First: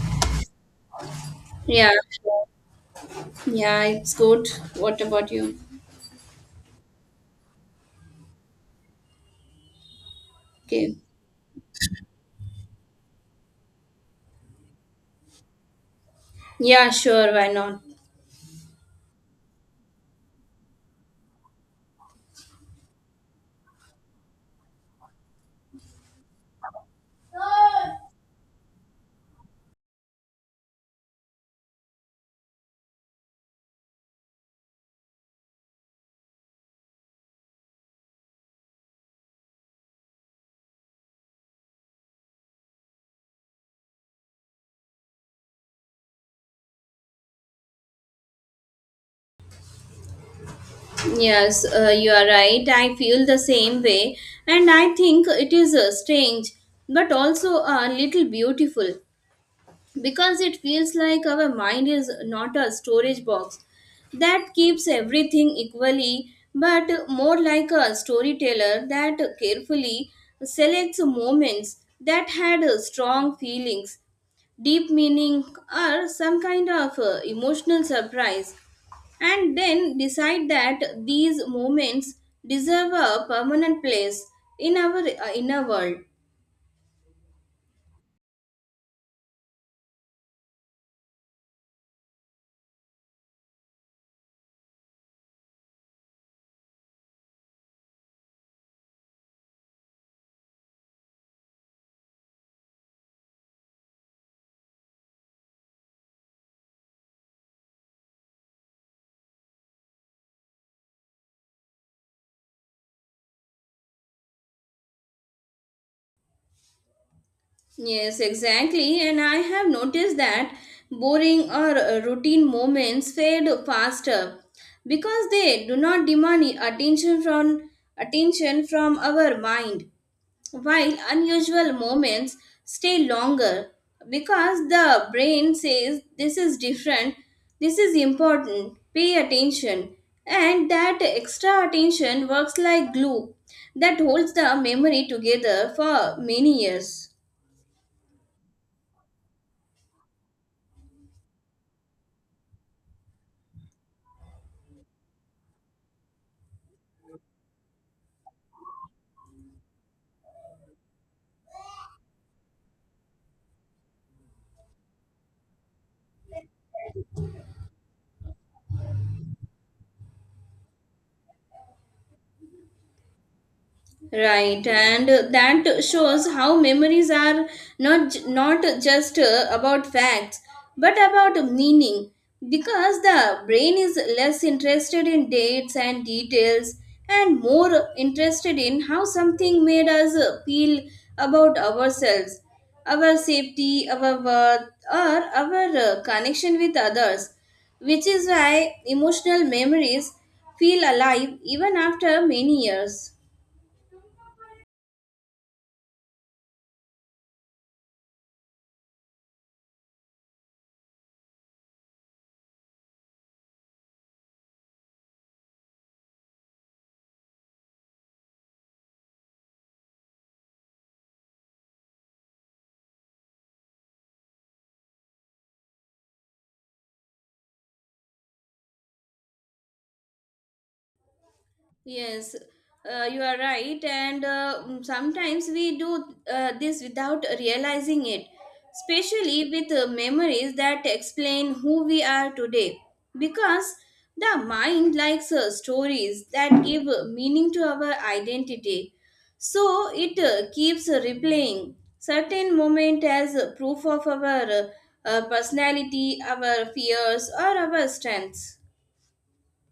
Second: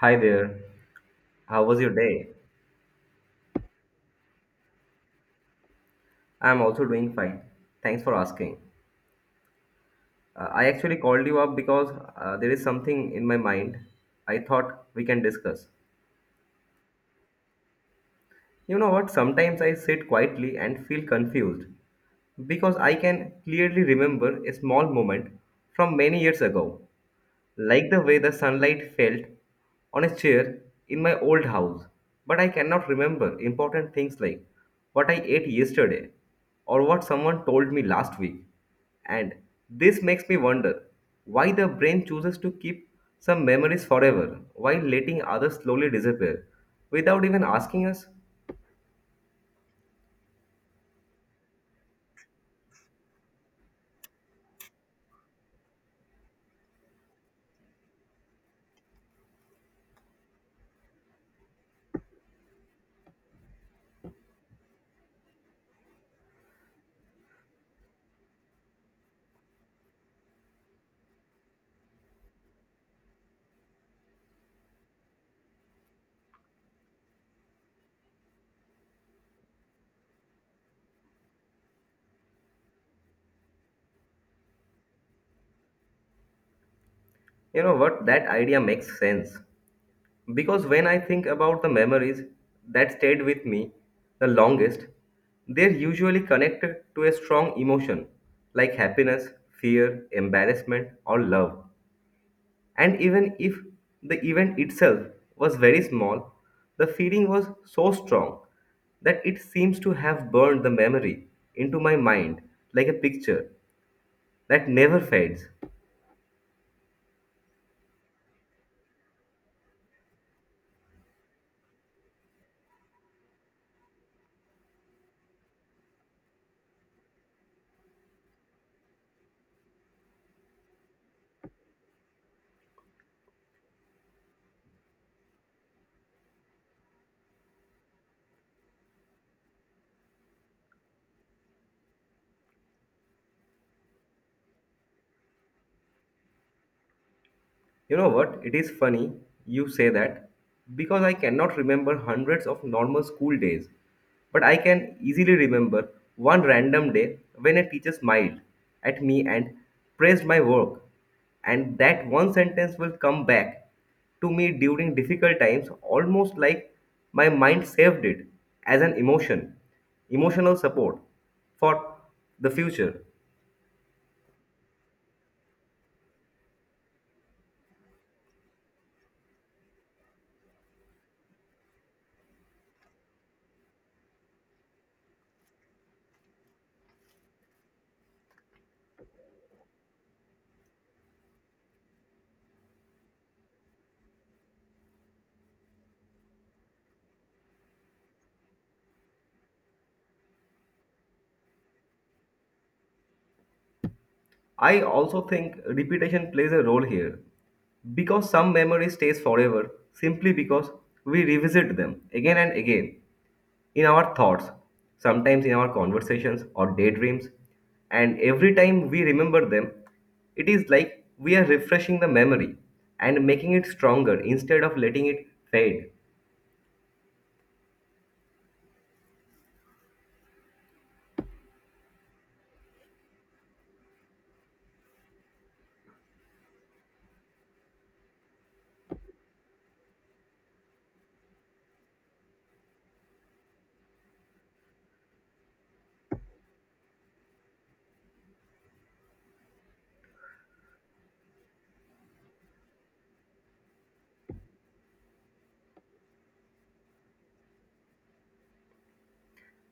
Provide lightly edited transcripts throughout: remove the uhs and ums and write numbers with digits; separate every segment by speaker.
Speaker 1: Hi there. How was
Speaker 2: Yeah,
Speaker 1: your day?
Speaker 2: sure. Yeah, it's good. What about you?
Speaker 1: I'm also doing fine. Thanks for asking. I
Speaker 2: Okay.
Speaker 1: actually called you up because there is something in my mind I thought we can discuss.
Speaker 2: Yeah, sure, why not?
Speaker 1: You know what? Sometimes I sit quietly and feel confused. Because I can clearly remember a small moment from many years ago, like the way the sunlight felt on a chair in my old house. But I cannot remember important things like what I ate yesterday or what someone told me last week. And this makes me wonder why the brain chooses to keep some memories forever while letting others slowly disappear without even asking us,
Speaker 2: Yes, you are right. I feel the same way, and I think it is strange but also a little beautiful because it feels like our mind is not a storage box that keeps everything equally, but more like a storyteller that carefully selects moments that had strong feelings, deep meaning, or some kind of emotional surprise, and then decide that these moments deserve a permanent place in our inner world.
Speaker 1: you know what, That idea makes sense. Because when I think about the memories that stayed with me the longest, they're usually connected to a strong emotion like happiness, fear, embarrassment, or love. And even if the event itself was very small, the feeling was so strong that it seems to have burned the memory into my mind like a picture that never fades.
Speaker 2: Yes, exactly. And I have noticed that boring or routine moments fade faster because they do not demand attention from our mind, while unusual moments stay longer because the brain says this is different, this is important, pay attention. And that extra attention works like glue that holds the memory together for many years.
Speaker 1: You know what? It is funny you say that because I cannot remember hundreds of normal school days, but I can easily remember one random day when a teacher smiled at me and praised my work. And that one sentence will come back to me during difficult times almost like my mind saved it as an emotion, emotional support for the future.
Speaker 2: Right, and that shows how memories are not just about facts, but about meaning. Because the brain is less interested in dates and details, and more interested in how something made us feel about ourselves, our safety, our worth, or our connection with others. Which is why emotional memories feel alive even after many years.
Speaker 1: I also think repetition plays a role here because some memory stays forever simply because we revisit them again and again in our thoughts, sometimes in our conversations or daydreams, and every time we remember them, it is like we are refreshing the memory and making it stronger instead of letting it fade.
Speaker 2: Yes, you are right. And sometimes we do this without realizing it, especially with memories that explain who we are today. Because the mind likes stories that give meaning to our identity. So it keeps replaying certain moment as proof of our personality, our fears, or our strengths.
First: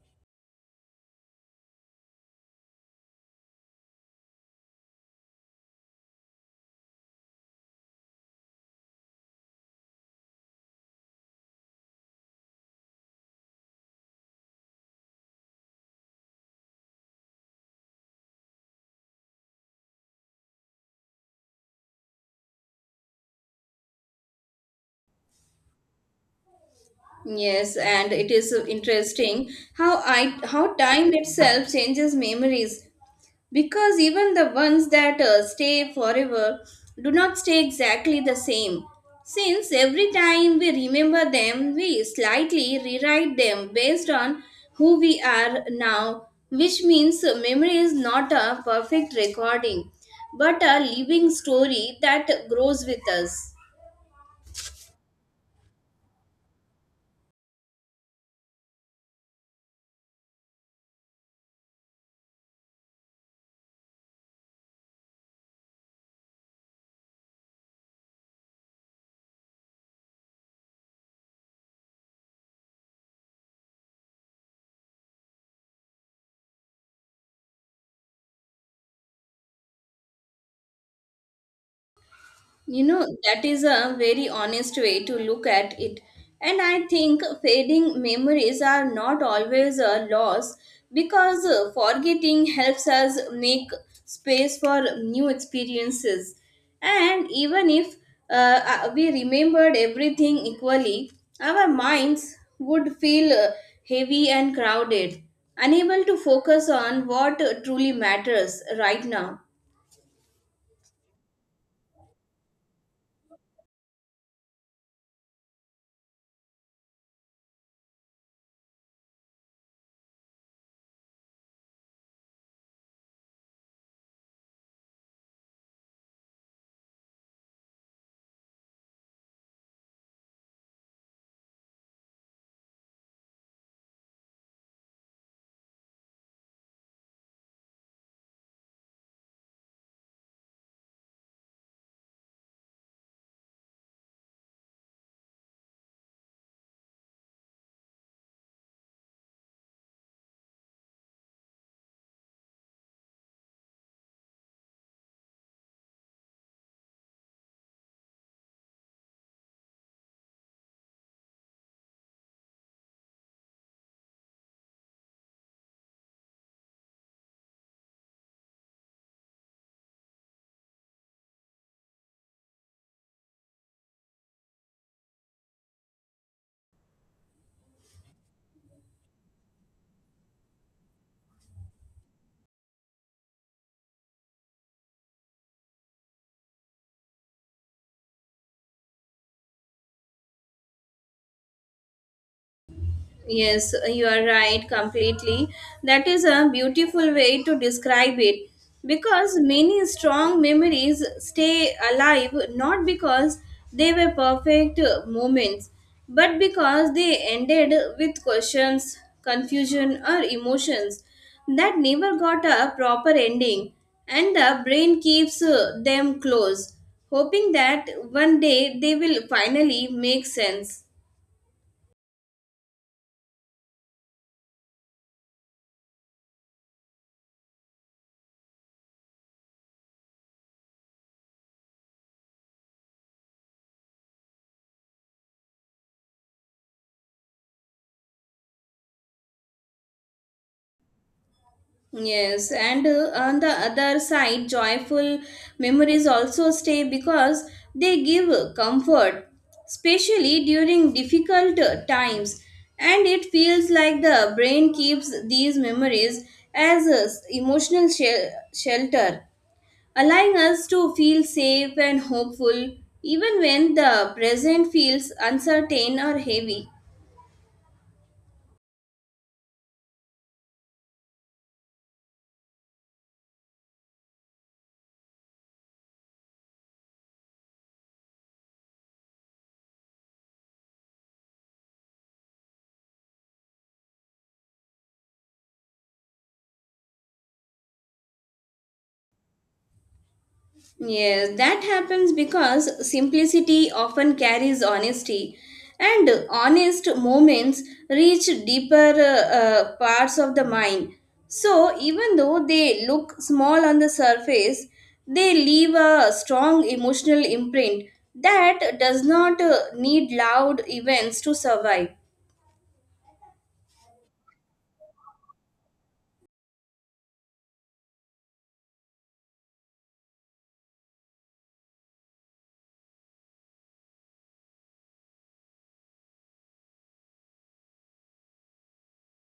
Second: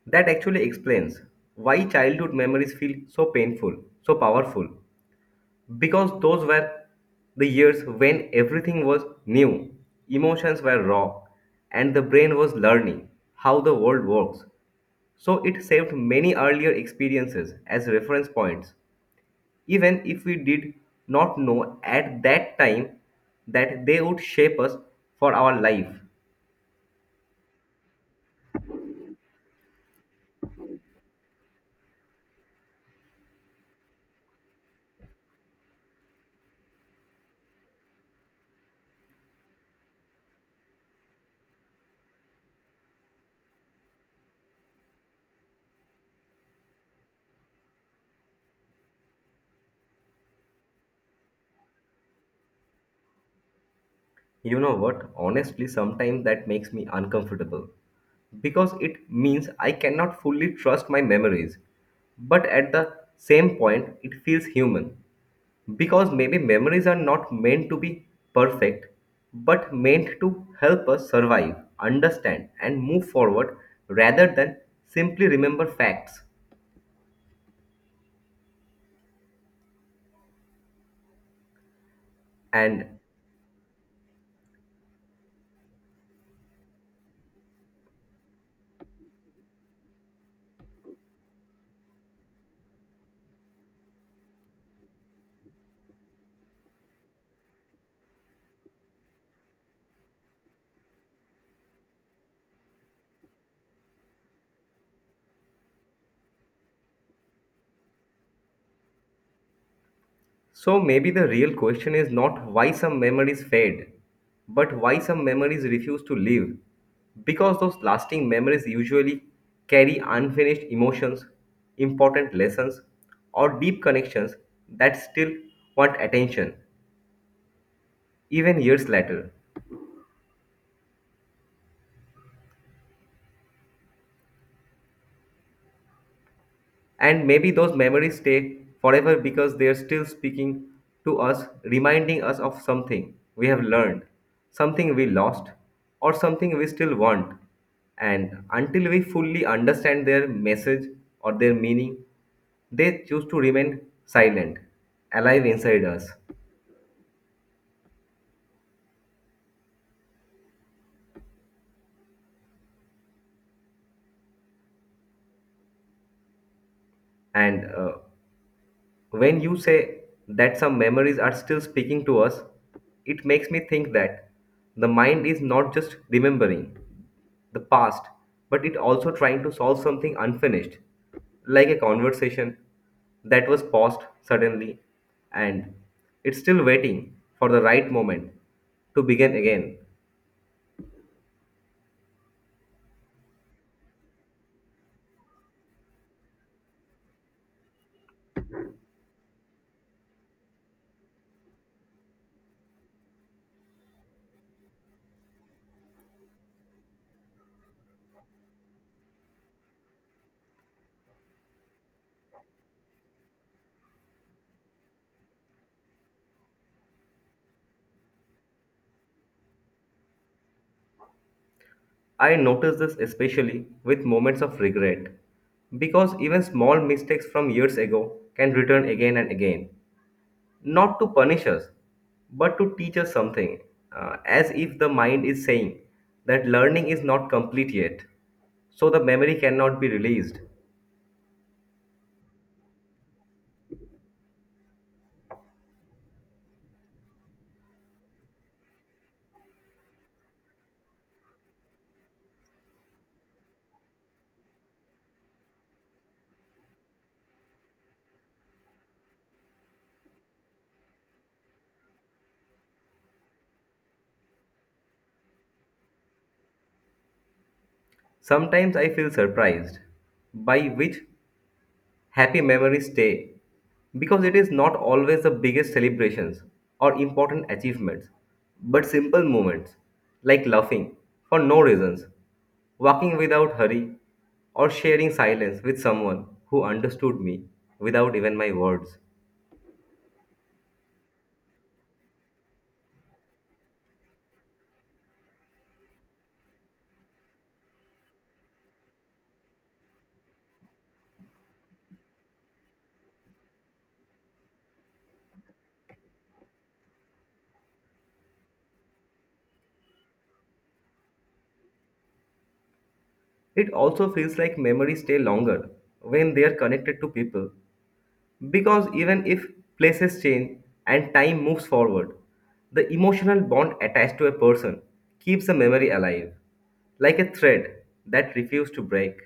Speaker 1: That actually explains why childhood memories feel so painful, so powerful. Because those were the years when everything was new, emotions were raw, and the brain was learning how the world works. So it saved many earlier experiences as reference points, even if we did not know at that time that they would shape us for our life.
Speaker 2: Yes, and it is interesting how time itself changes memories because even the ones that stay forever do not stay exactly the same. Since every time we remember them, we slightly rewrite them based on who we are now, which means memory is not a perfect recording, but a living story that grows with us.
Speaker 1: You know what? Honestly, sometimes that makes me uncomfortable because it means I cannot fully trust my memories. But at the same point, it feels human because maybe memories are not meant to be perfect but meant to help us survive, understand, and move forward rather than simply remember facts.
Speaker 2: You
Speaker 1: And
Speaker 2: know, that is a very honest way to look at it. And I think fading memories are not always a loss because forgetting helps us make space for new experiences. And even if we remembered everything equally, our minds would feel heavy and crowded, unable to focus on what truly matters right now.
Speaker 1: So maybe the real question is not why some memories fade, but why some memories refuse to live. Because those lasting memories usually carry unfinished emotions, important lessons, or deep connections that still want attention, even years later. And maybe those memories stay forever because they're still speaking to us, reminding us of something we have learned, something we lost, or something we still want. And until we fully understand their message or their meaning, they choose to remain silent, alive inside us. And When you say that some memories are still speaking to us, it makes me think that the mind is not just remembering the past, but it also trying to solve something unfinished, like a conversation that was paused suddenly and it's still waiting for the right moment to begin again.
Speaker 2: Yes, you are right completely. That is a beautiful way to describe it because many strong memories stay alive not because they were perfect moments but because they ended with questions, confusion, or emotions that never got a proper ending, and the brain keeps them close, hoping that one day they will finally make sense.
Speaker 1: I notice this especially with moments of regret because even small mistakes from years ago can return again and again. Not to punish us, but to teach us something, as if the mind is saying that learning is not complete yet, so the memory cannot be released.
Speaker 2: Yes, and on the other side, joyful memories also stay because they give comfort, especially during difficult times. And it feels like the brain keeps these memories as emotional shelter, allowing us to feel safe and hopeful even when the present feels uncertain or heavy.
Speaker 1: Sometimes I feel surprised by which Happy Memories stay because it is not always the biggest celebrations or important achievements, but simple moments like laughing for no reasons, walking without hurry, or sharing silence with someone who understood me without even my words.
Speaker 2: Yes, that happens because simplicity often carries honesty, and honest moments reach deeper parts of the mind. So, even though they look small on the surface, they leave a strong emotional imprint that does not need loud events to survive.
Speaker 1: It also feels like memories stay longer when they are connected to people. Because even if places change and time moves forward, the emotional bond attached to a person keeps a memory alive, like a thread that refuses to break.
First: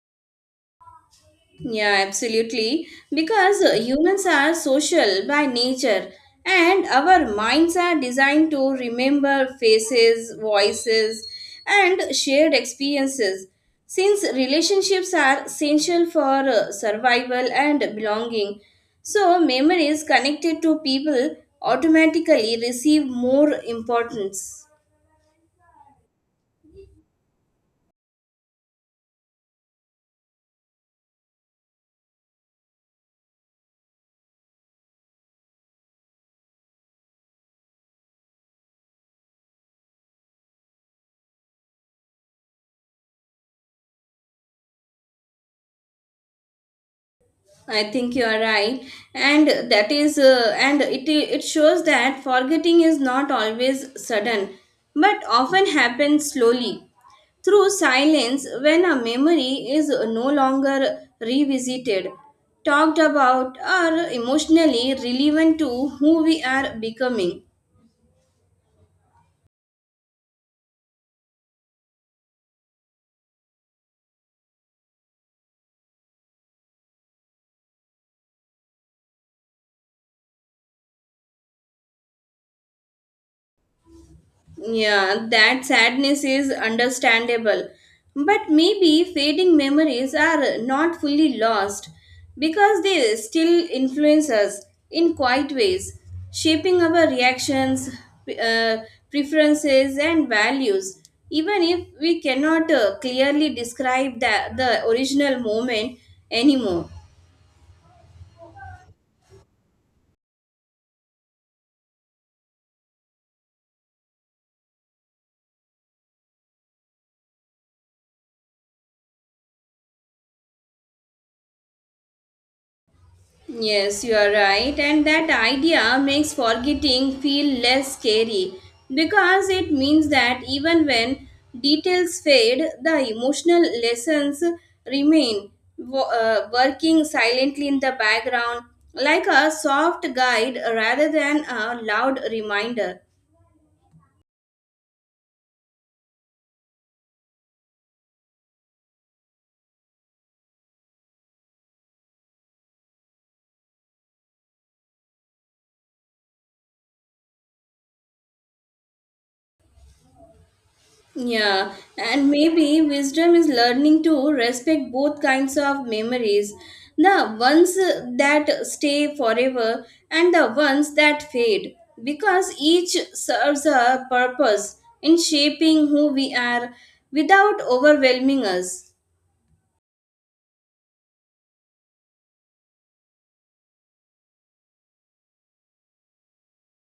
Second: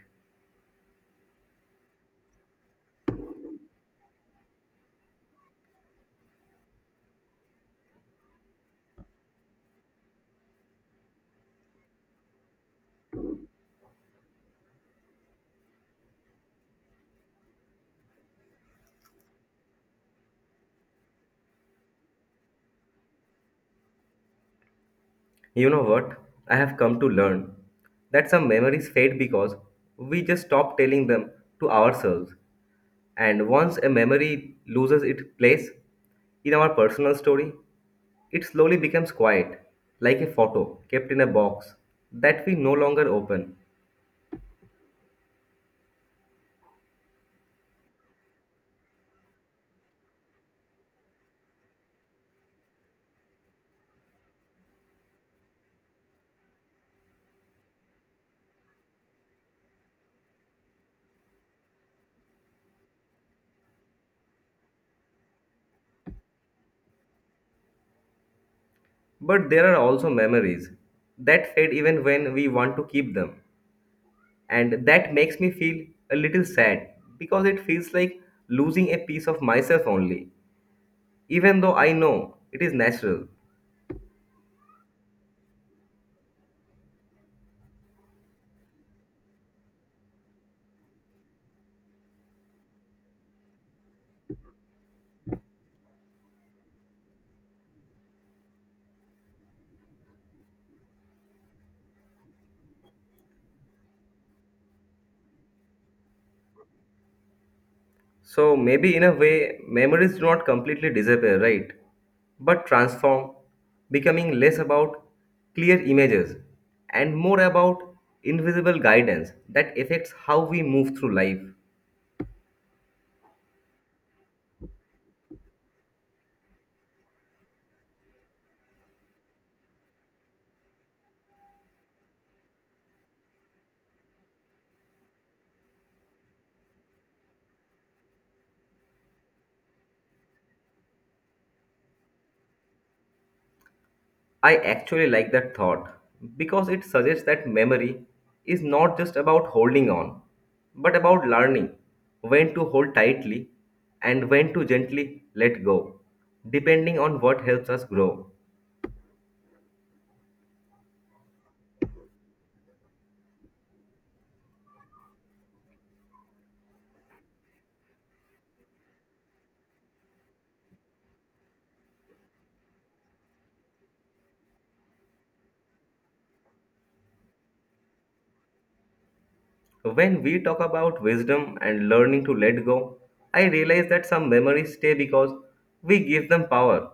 Speaker 2: Yeah, absolutely. Because humans are social by nature, and our minds are designed to remember faces, voices, and shared experiences. Since relationships are essential for survival and belonging, so memories connected to people automatically receive more importance.
Speaker 1: You know what? I have come to learn that some memories fade because we just stop telling them to ourselves. And once a memory loses its place in our personal story, it slowly becomes quiet, like a photo kept in a box that we no longer open.
Speaker 2: I think you are right, and that is, and it shows that forgetting is not always sudden, but often happens slowly through silence when a memory is no longer revisited, talked about, or emotionally relevant to who we are becoming.
Speaker 1: But there are also memories that fade even when we want to keep them. And that makes me feel a little sad because it feels like losing a piece of myself only, even though I know it is natural.
Speaker 2: Yeah, that sadness is understandable. But maybe fading memories are not fully lost because they still influence us in quiet ways, shaping our reactions, uh, preferences, and values. Even if we cannot clearly describe the original moment anymore.
Speaker 1: So maybe in a way, memories do not completely disappear, right? But transform, becoming less about clear images and more about invisible guidance that affects how we move through life.
Speaker 2: Yes, you are right, and that idea makes forgetting feel less scary because it means that even when details fade, the emotional lessons remain, working silently in the background like a soft guide rather than a loud reminder.
Speaker 1: I actually like that thought because it suggests that memory is not just about holding on, but about learning when to hold tightly and when to gently let go, depending on what helps us grow.
Speaker 2: Yeah, and maybe wisdom is learning to respect both kinds of memories, the ones that stay forever and the ones that fade, because each serves a purpose in shaping who we are without overwhelming us.
Speaker 1: When we talk about wisdom and learning to let go, I realize that some memories stay because we give them power,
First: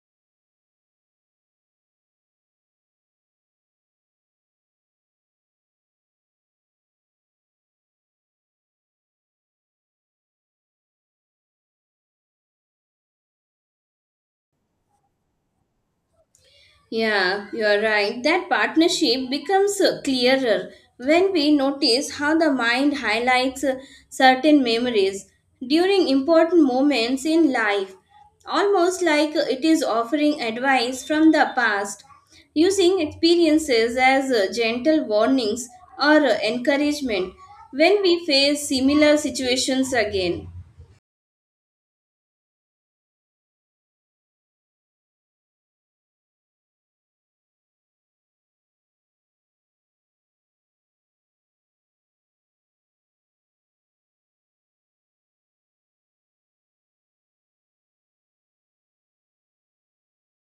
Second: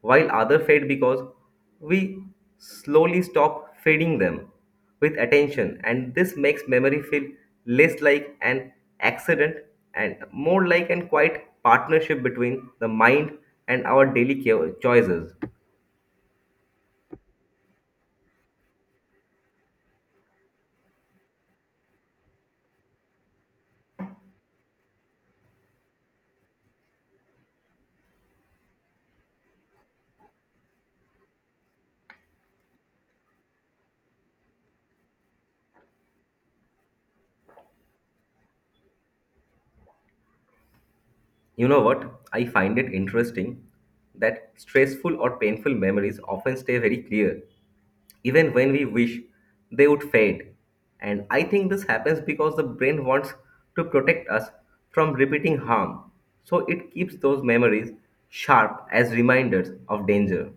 Speaker 1: while others fade because we slowly stop feeding them with attention, and this makes memory feel less like an accident and more like a quiet partnership between the mind and our daily choices.
Speaker 2: Yeah, you are right. That partnership becomes clearer when we notice how the mind highlights certain memories during important moments in life, almost like it is offering advice from the past, using experiences as gentle warnings or encouragement when we face similar situations again.
Speaker 1: You know what? I find it interesting that stressful or painful memories often stay very clear, even when we wish they would fade. And I think this happens because the brain wants to protect us from repeating harm. So it keeps those memories sharp as reminders of danger.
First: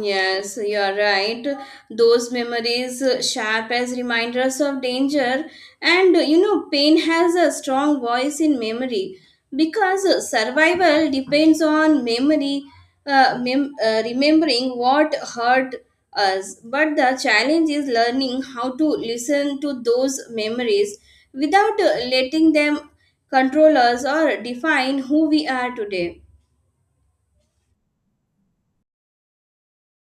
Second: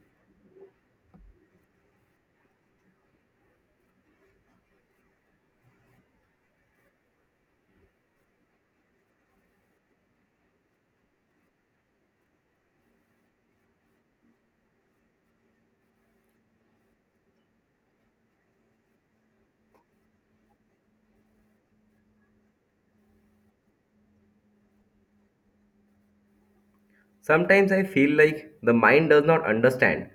Speaker 2: Yes, you are right. Those memories sharp as reminders of danger, and you know, pain has a strong voice in memory because survival depends on memory, remembering what hurt us. But the challenge is learning how to listen to those memories without letting them control us or define who we are today.
Speaker 1: Sometimes I feel like the mind does not understand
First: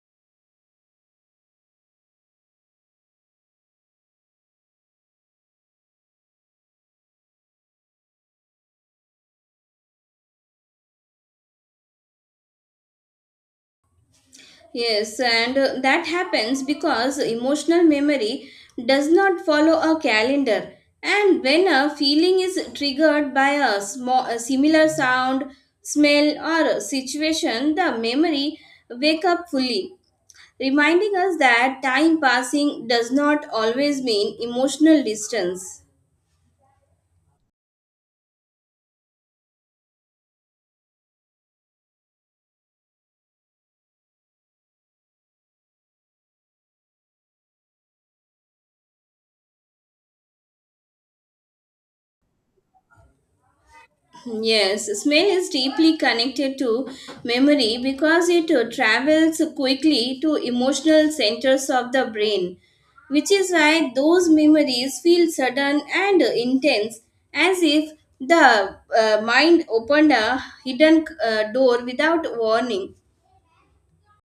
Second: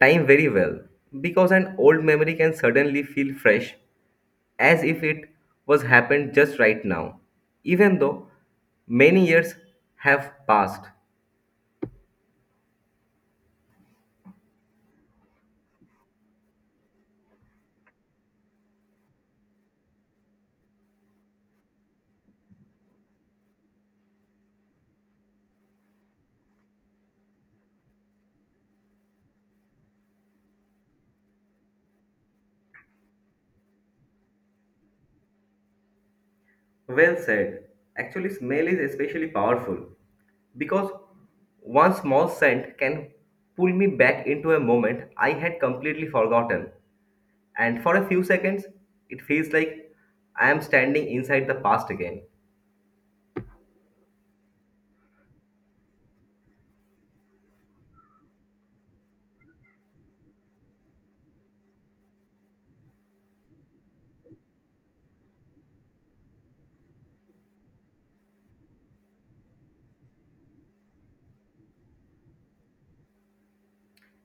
Speaker 1: time very well because an old memory can suddenly feel fresh as if it was happened just right now, even though many years have passed.
Speaker 2: Yes, and that happens because emotional memory does not follow a calendar. And when a feeling is triggered by small, a similar sound, smell, or a situation, the memory wake up fully, reminding us that time passing does not always mean emotional distance.
Speaker 1: Well said. Actually, smell is especially powerful because one small scent can pull me back into a moment I had completely forgotten. And for a few seconds, it feels like I am standing inside the past again.
Speaker 2: Yes, smell is deeply connected to memory because it travels quickly to emotional centers of the brain, which is why those memories feel sudden and intense, as if the mind opened a hidden door without warning.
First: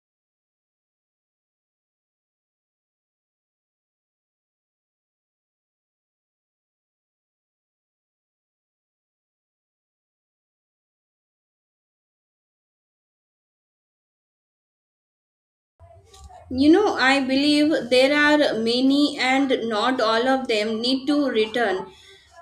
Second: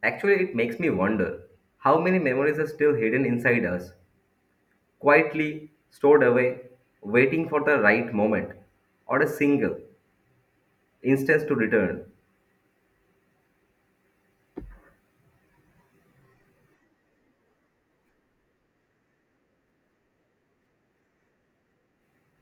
Speaker 1: Actually, it makes me wonder how many memories are still hidden inside us, quietly stored away, waiting for the right moment or a single instance to return.
Speaker 2: You know, I believe there are many, and not all of them need to return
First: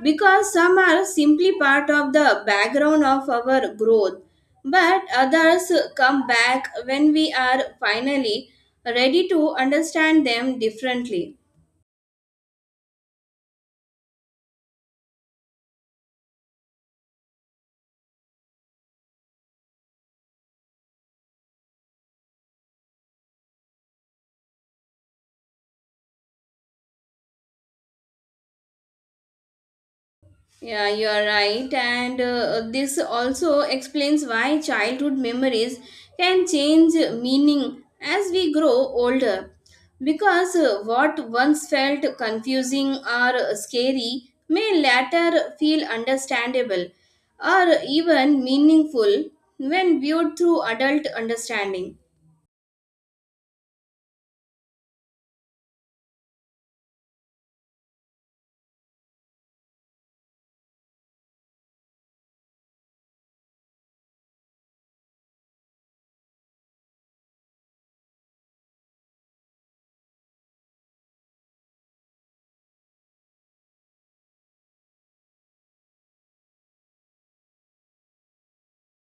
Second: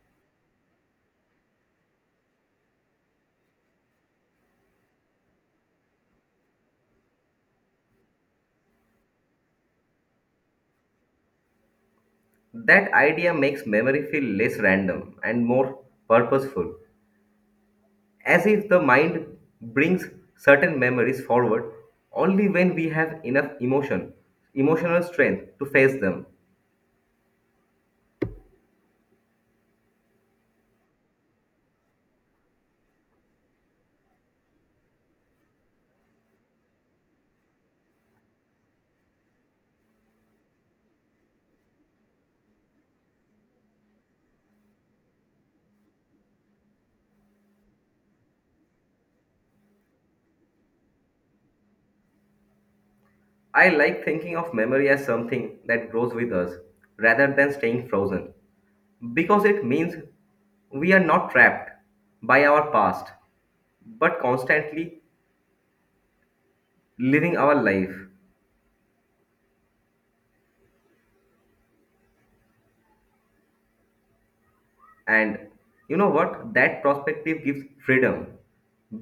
Speaker 2: because some are simply part of the background of our growth, but others come back when we are finally ready to understand them differently.
Speaker 1: That idea makes memory feel less random and more purposeful, as if the mind brings certain memories forward only when we have enough emotion, emotional strength to face them.
Speaker 2: Yeah, you are right. And this also explains why childhood memories can change meaning as we grow older. Because what once felt confusing or scary may later feel understandable or even meaningful when viewed through adult understanding.
Speaker 1: I like thinking of memory as something that grows with us rather than staying frozen because it means we are not trapped by our past but constantly living our life. And you know what? That perspective gives freedom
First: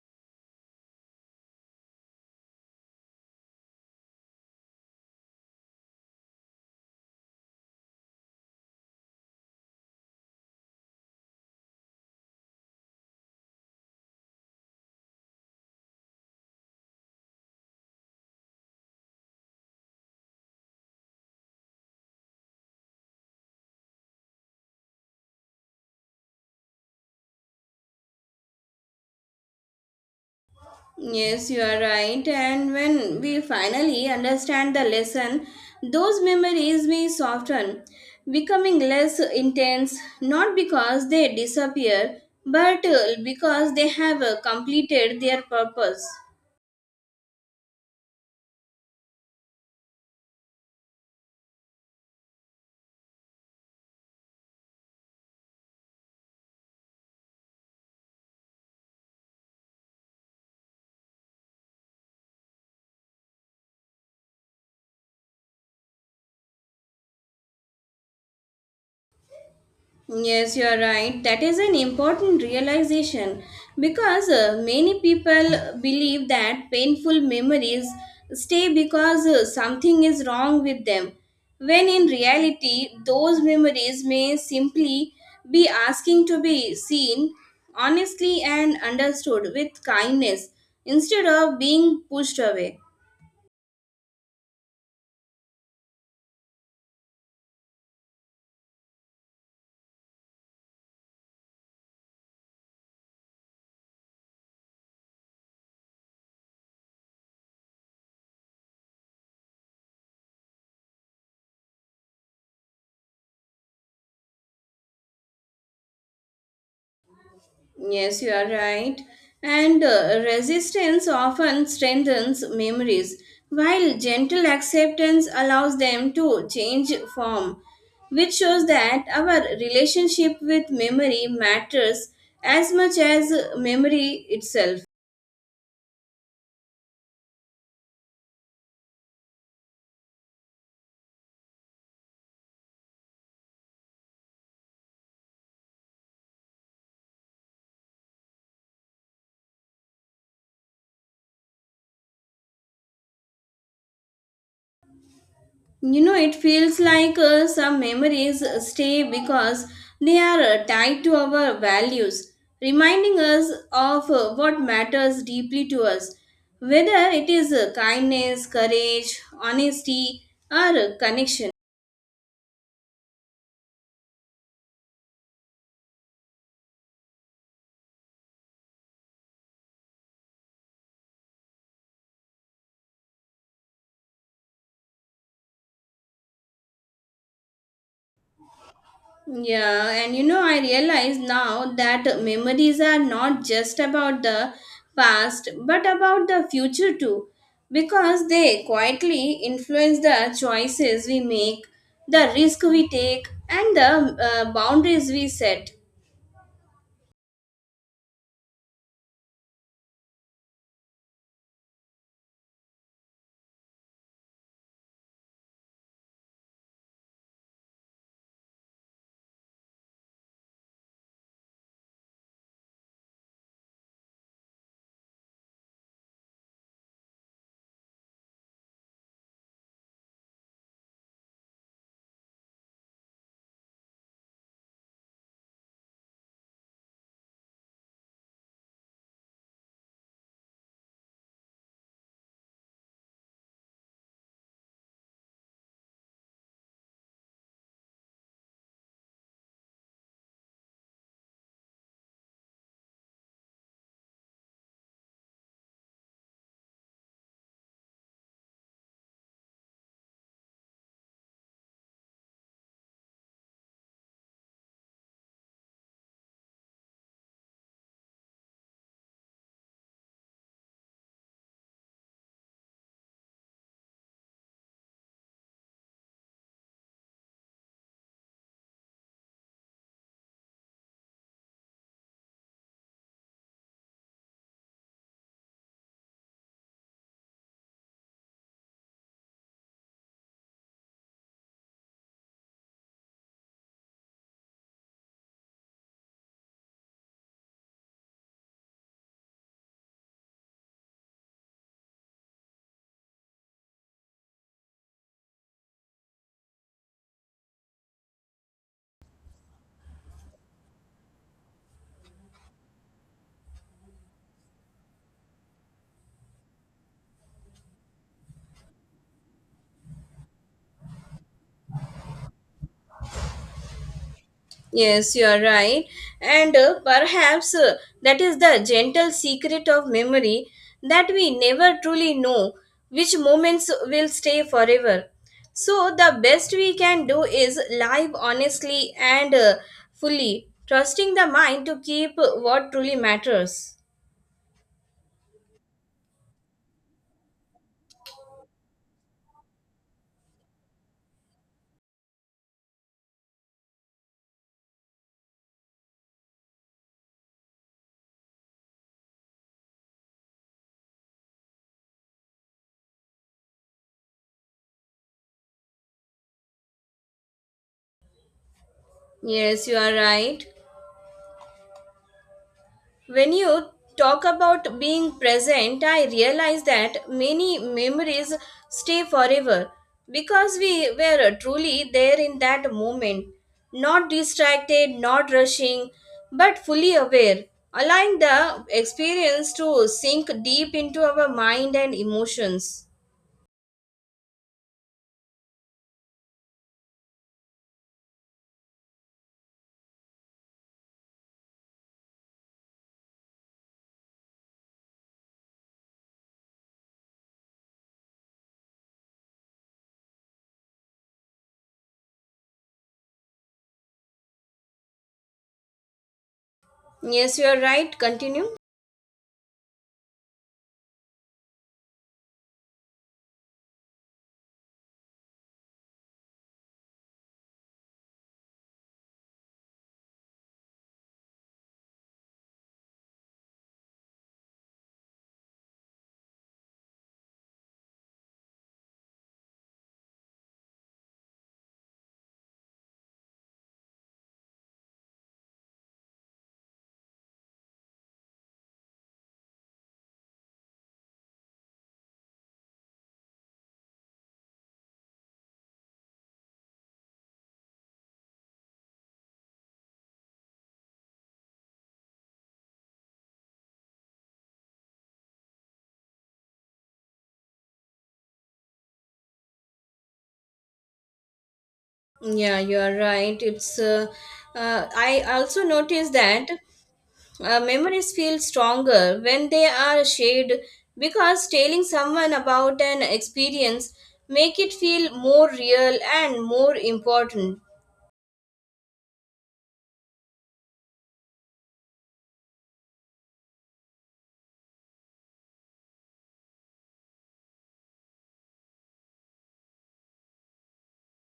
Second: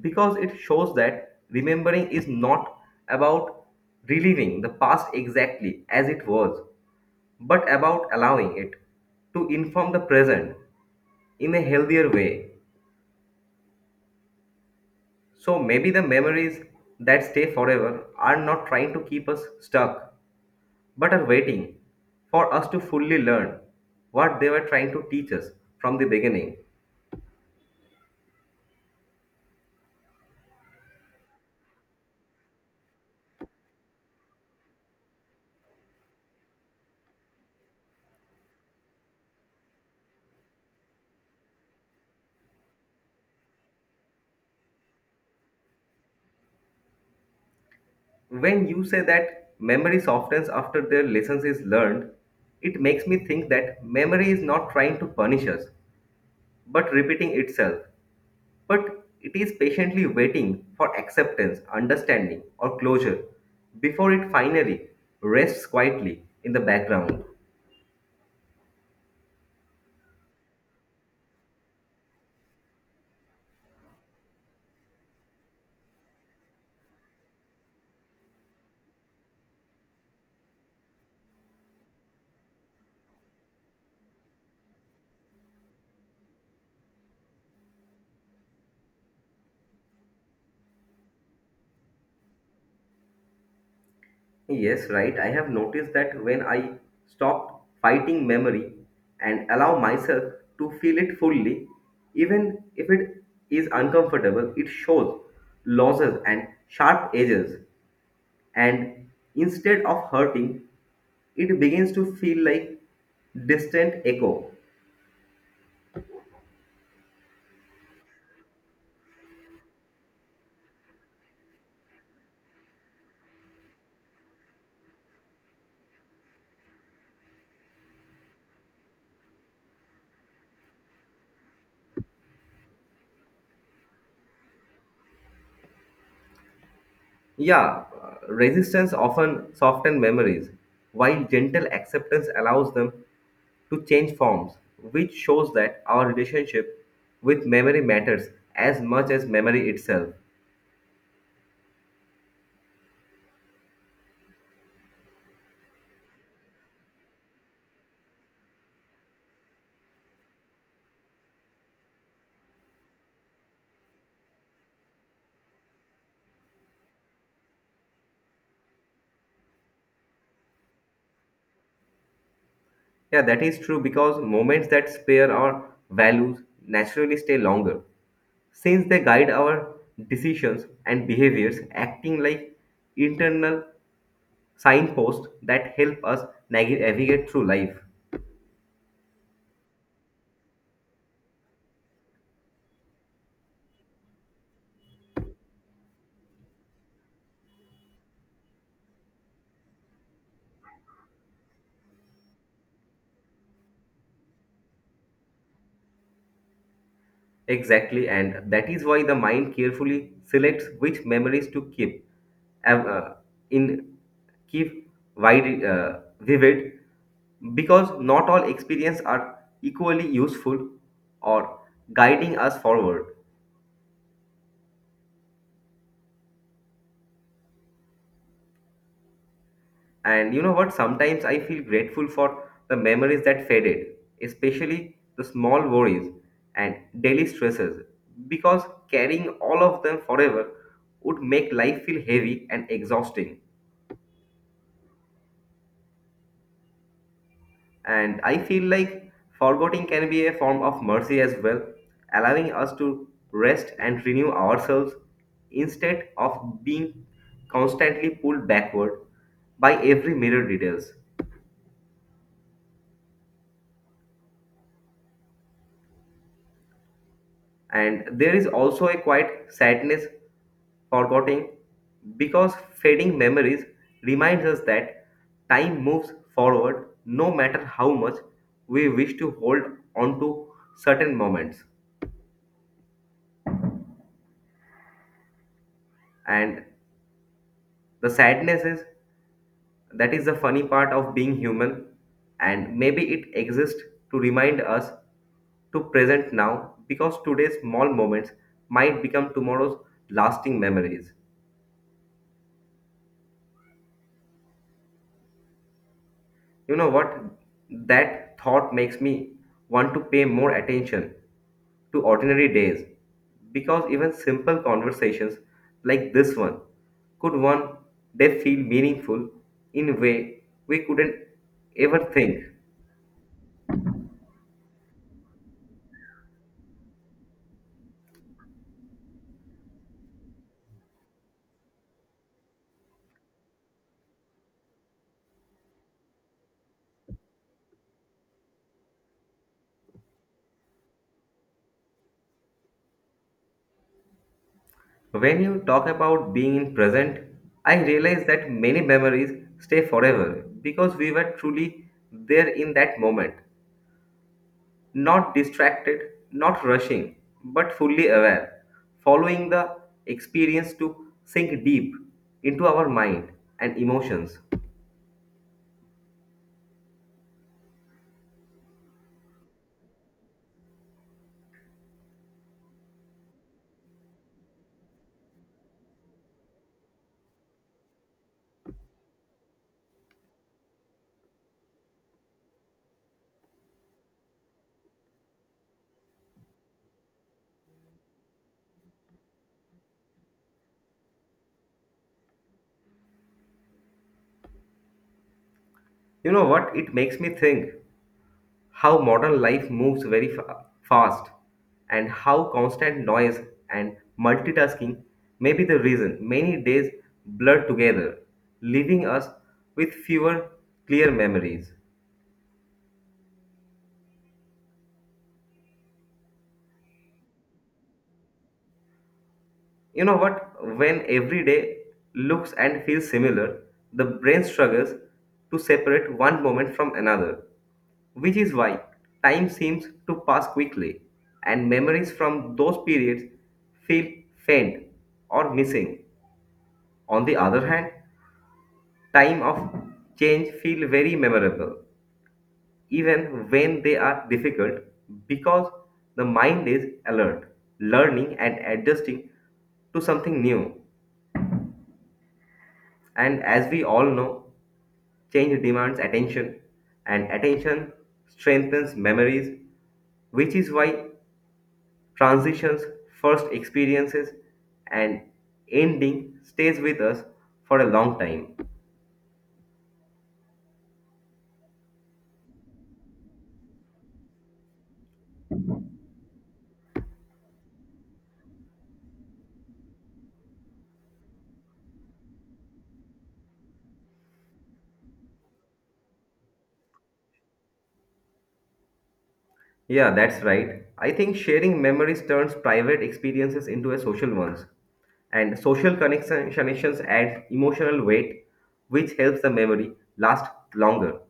Speaker 1: because it shows that remembering is not about reliving the past exactly as it was but about allowing it to inform the present in a healthier way. So maybe the memories that stay forever are not trying to keep us stuck, but are waiting for us to fully learn what they were trying to teach us from the beginning.
Speaker 2: Yes, you are right. And when we finally understand the lesson, those memories may soften, becoming less intense, not because they disappear, but because they have completed their purpose.
Speaker 1: When you say that memory softens after their lessons is learned, it makes me think that memory is not trying to punish us, but repeating itself. But it is patiently waiting for acceptance, understanding, or closure before it finally rests quietly in the background.
Speaker 2: Yes, you are right. That is an important realization because many people believe that painful memories stay because something is wrong with them, when in reality, those memories may simply be asking to be seen honestly and understood with kindness instead of being pushed away.
Speaker 1: Yes, right. I have noticed that when I stop fighting memory and allow myself to feel it fully, even if it is uncomfortable, it shows losses and sharp edges. And instead of hurting, it begins to feel like distant echo.
Speaker 2: Yes, you are right. And resistance often strengthens memories, while gentle acceptance allows them to change form, which shows that our relationship with memory matters as much as memory itself.
Speaker 1: Yeah, Resistance often softens memories, while gentle acceptance allows them to change forms, which shows that our relationship with memory matters as much as memory itself.
Speaker 2: You know, it feels like some memories stay because they are tied to our values, reminding us of what matters deeply to us, whether it is kindness, courage, honesty, or connection.
Speaker 1: Yeah, that is true because moments that spare our values naturally stay longer, since they guide our decisions and behaviors, acting like internal signposts that help us navigate through life.
Speaker 2: Yeah, and you know, I realize now that memories are not just about the past but about the future too, because they quietly influence the choices we make, the risk we take, and the boundaries we set.
Speaker 1: Exactly, and that is why the mind carefully selects which memories to keep. Av- in Keep vivid, because not all experiences are equally useful or guiding us forward. And you know what? Sometimes I feel grateful for the memories that faded, especially the small worries and daily stresses, because carrying all of them forever would make life feel heavy and exhausting. And I feel like forgetting can be a form of mercy as well, allowing us to rest and renew ourselves instead of being constantly pulled backward by every mirror details. And there is also a quiet sadness forgetting because fading memories reminds us that time moves forward no matter how much we wish to hold on to certain moments and the sadness is That is the funny part of being human, and maybe it exists to remind us to present now because today's small moments might become tomorrow's lasting memories. You know what? That thought makes me want to pay more attention to ordinary days because even simple conversations like this one could one day feel meaningful in a way we couldn't ever think.
Speaker 2: Yes, you are right. And perhaps that is the gentle secret of memory, that we never truly know which moments will stay forever. So, the best we can do is live honestly and fully, trusting the mind to keep what truly matters.
Speaker 1: When you talk about being in present, I realize that many memories stay forever because we were truly there in that moment, not distracted, not rushing, but fully aware, following the experience to sink deep into our mind and emotions.
Speaker 2: Yes, you are right. When you talk about being present, I realize that many memories stay forever because we were truly there in that moment, not distracted, not rushing, but fully aware, allowing the experience to sink deep into our mind and emotions.
Speaker 1: You know what? It makes me think. How modern life moves very fast and how constant noise and multitasking may be the reason many days blur together, leaving us with fewer clear memories.
Speaker 2: Yes, you are right. Continue.
Speaker 1: You know what? When every day looks and feels similar, the brain struggles to separate one moment from another, which is why time seems to pass quickly and memories from those periods feel faint or missing. On the other hand, time of change feel very memorable, even when they are difficult, because the mind is alert, learning and adjusting to something new. And as we all know, change demands attention, and attention strengthens memories, which is why transitions, first experiences, and ending stays with us for a long time.
Speaker 2: Yeah, you are right. It's I also noticed that memories feel stronger when they are shared because telling someone about an experience make it feel more real and more important.
Speaker 1: Yeah, that's right. I think sharing memories turns private experiences into a social ones. And social connections add emotional weight, which helps the memory last longer.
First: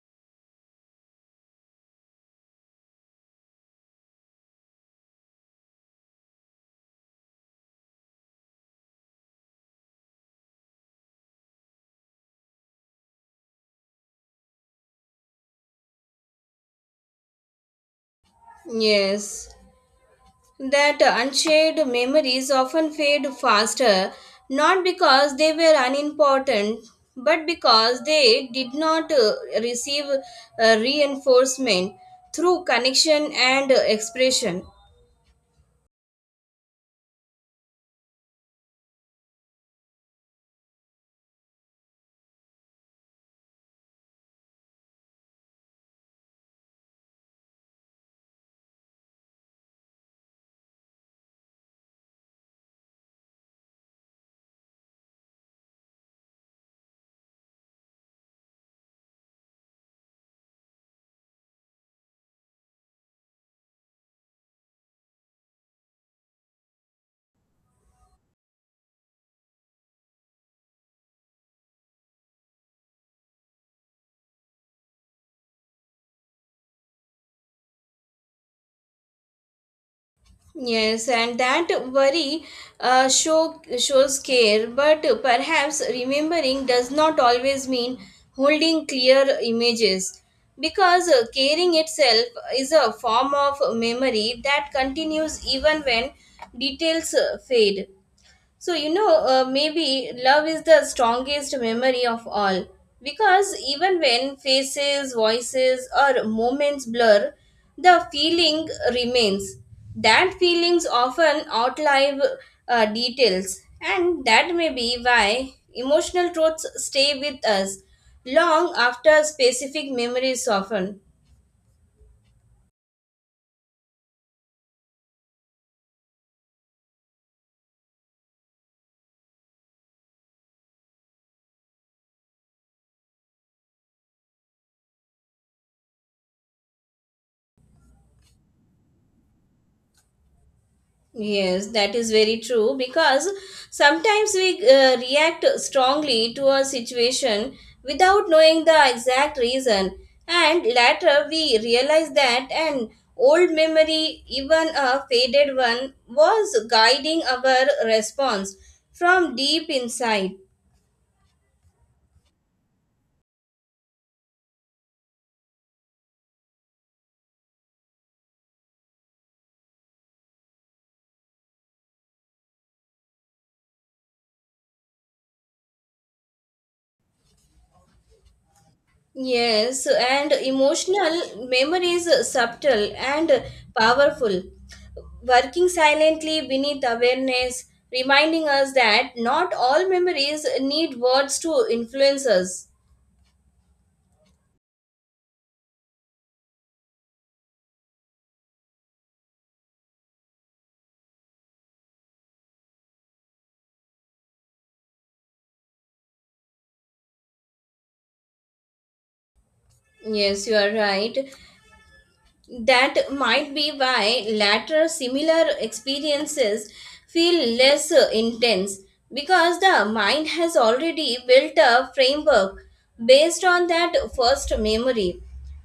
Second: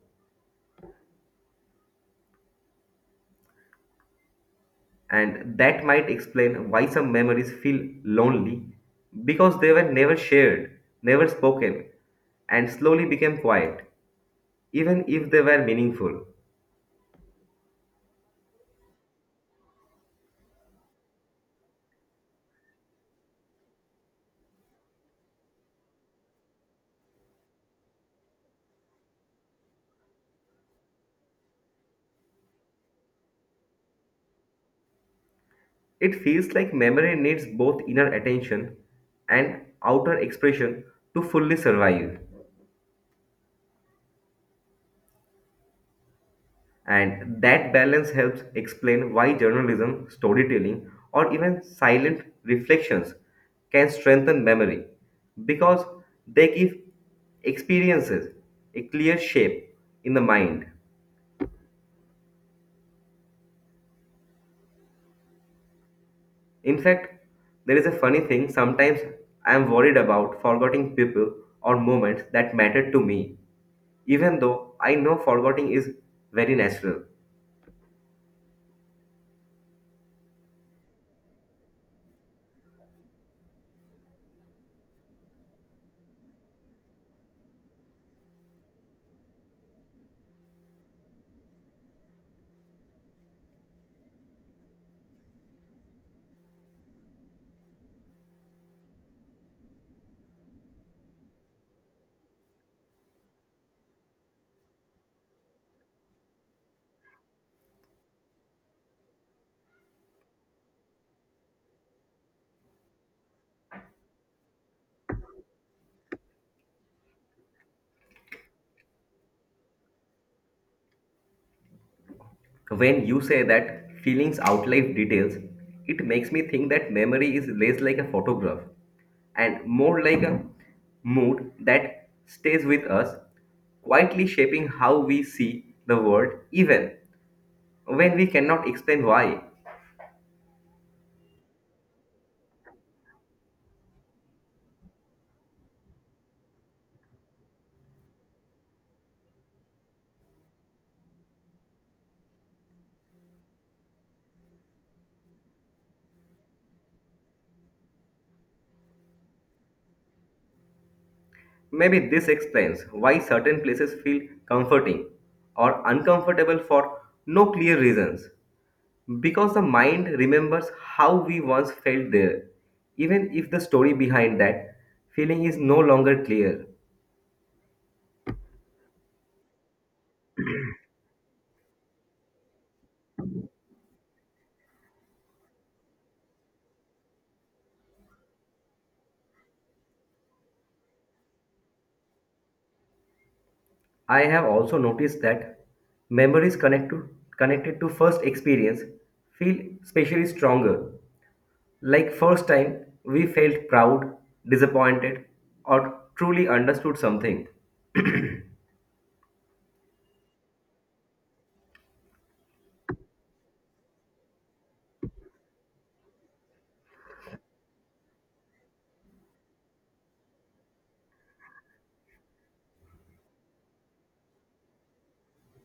Speaker 1: And that might explain why some memories feel lonely because they were never shared, never spoken, and slowly became quiet, even if they were meaningful.
Speaker 2: Yes, that unshared memories often fade faster, not because they were unimportant but because they did not receive reinforcement through connection and expression.
Speaker 1: It feels like memory needs both inner attention and outer expression to fully survive. And that balance helps explain why journalism, storytelling, or even silent reflections can strengthen memory because they give experiences a clear shape in the mind. In fact, there is a funny thing sometimes I am worried about forgetting people or moments that mattered to me, even though I know forgetting is very natural.
Speaker 2: Yes, and that worry shows care, but perhaps remembering does not always mean holding clear images because caring itself is a form of memory that continues even when details fade. So, you know, maybe love is the strongest memory of all because even when faces, voices, or moments blur, the feeling remains. That feelings often outlive details, and that may be why emotional truths stay with us long after specific memories soften.
Speaker 1: When you say that feelings outlive details, it makes me think that memory is less like a photograph and more like a mood that stays with us, quietly shaping how we see the world, even when we cannot explain why.
Speaker 2: Yes, that is very true because sometimes we react strongly to a situation without knowing the exact reason, and later we realize that an old memory, even a faded one, was guiding our response from deep inside.
Speaker 1: Maybe this explains why certain places feel comforting or uncomfortable for no clear reasons. Because the mind remembers how we once felt there, even if the story behind that feeling is no longer clear.
Speaker 2: Yes, and emotional memory is subtle and powerful, working silently beneath awareness, reminding us that not all memories need words to influence us.
Speaker 1: I have also noticed that memories connect to, connected to first experience feel especially stronger. Like first time we felt proud, disappointed, or truly understood something.
Speaker 2: Yes, you are right. That might be why later similar experiences feel less intense because the mind has already built a framework based on that first memory.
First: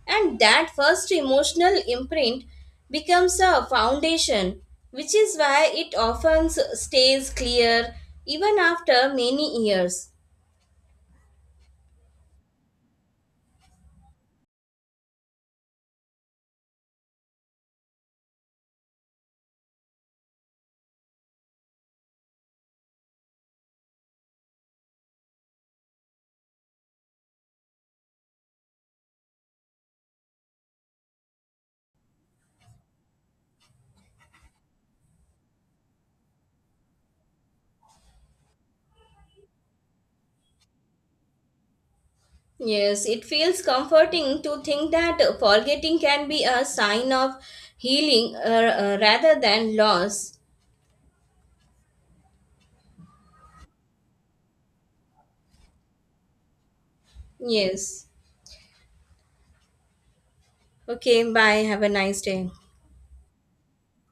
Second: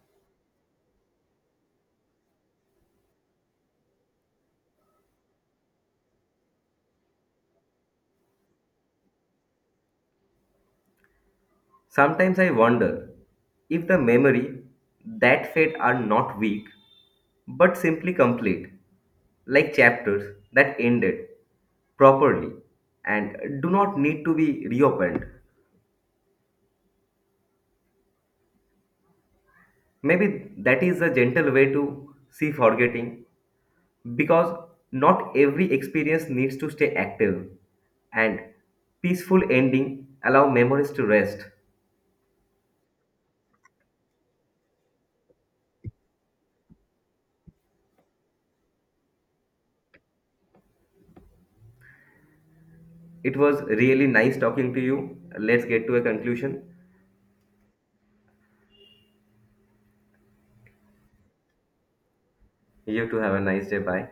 Speaker 2: And that first emotional imprint becomes a foundation, which is why it often stays clear even after many years.
Speaker 1: Sometimes I wonder if the memory that fade are not weak, but simply complete, like chapters that ended properly and do not need to be reopened. Maybe that is a gentle way to see forgetting because not every experience needs to stay active and peaceful ending allow memories to rest.
Speaker 2: Yes, it feels comforting to think that forgetting can be a sign of healing rather than loss.
Speaker 1: It was really nice talking to you. Let's get to a conclusion.
Speaker 2: Yes. Okay, bye. Have a nice day.
Speaker 1: You too have a nice day. Bye.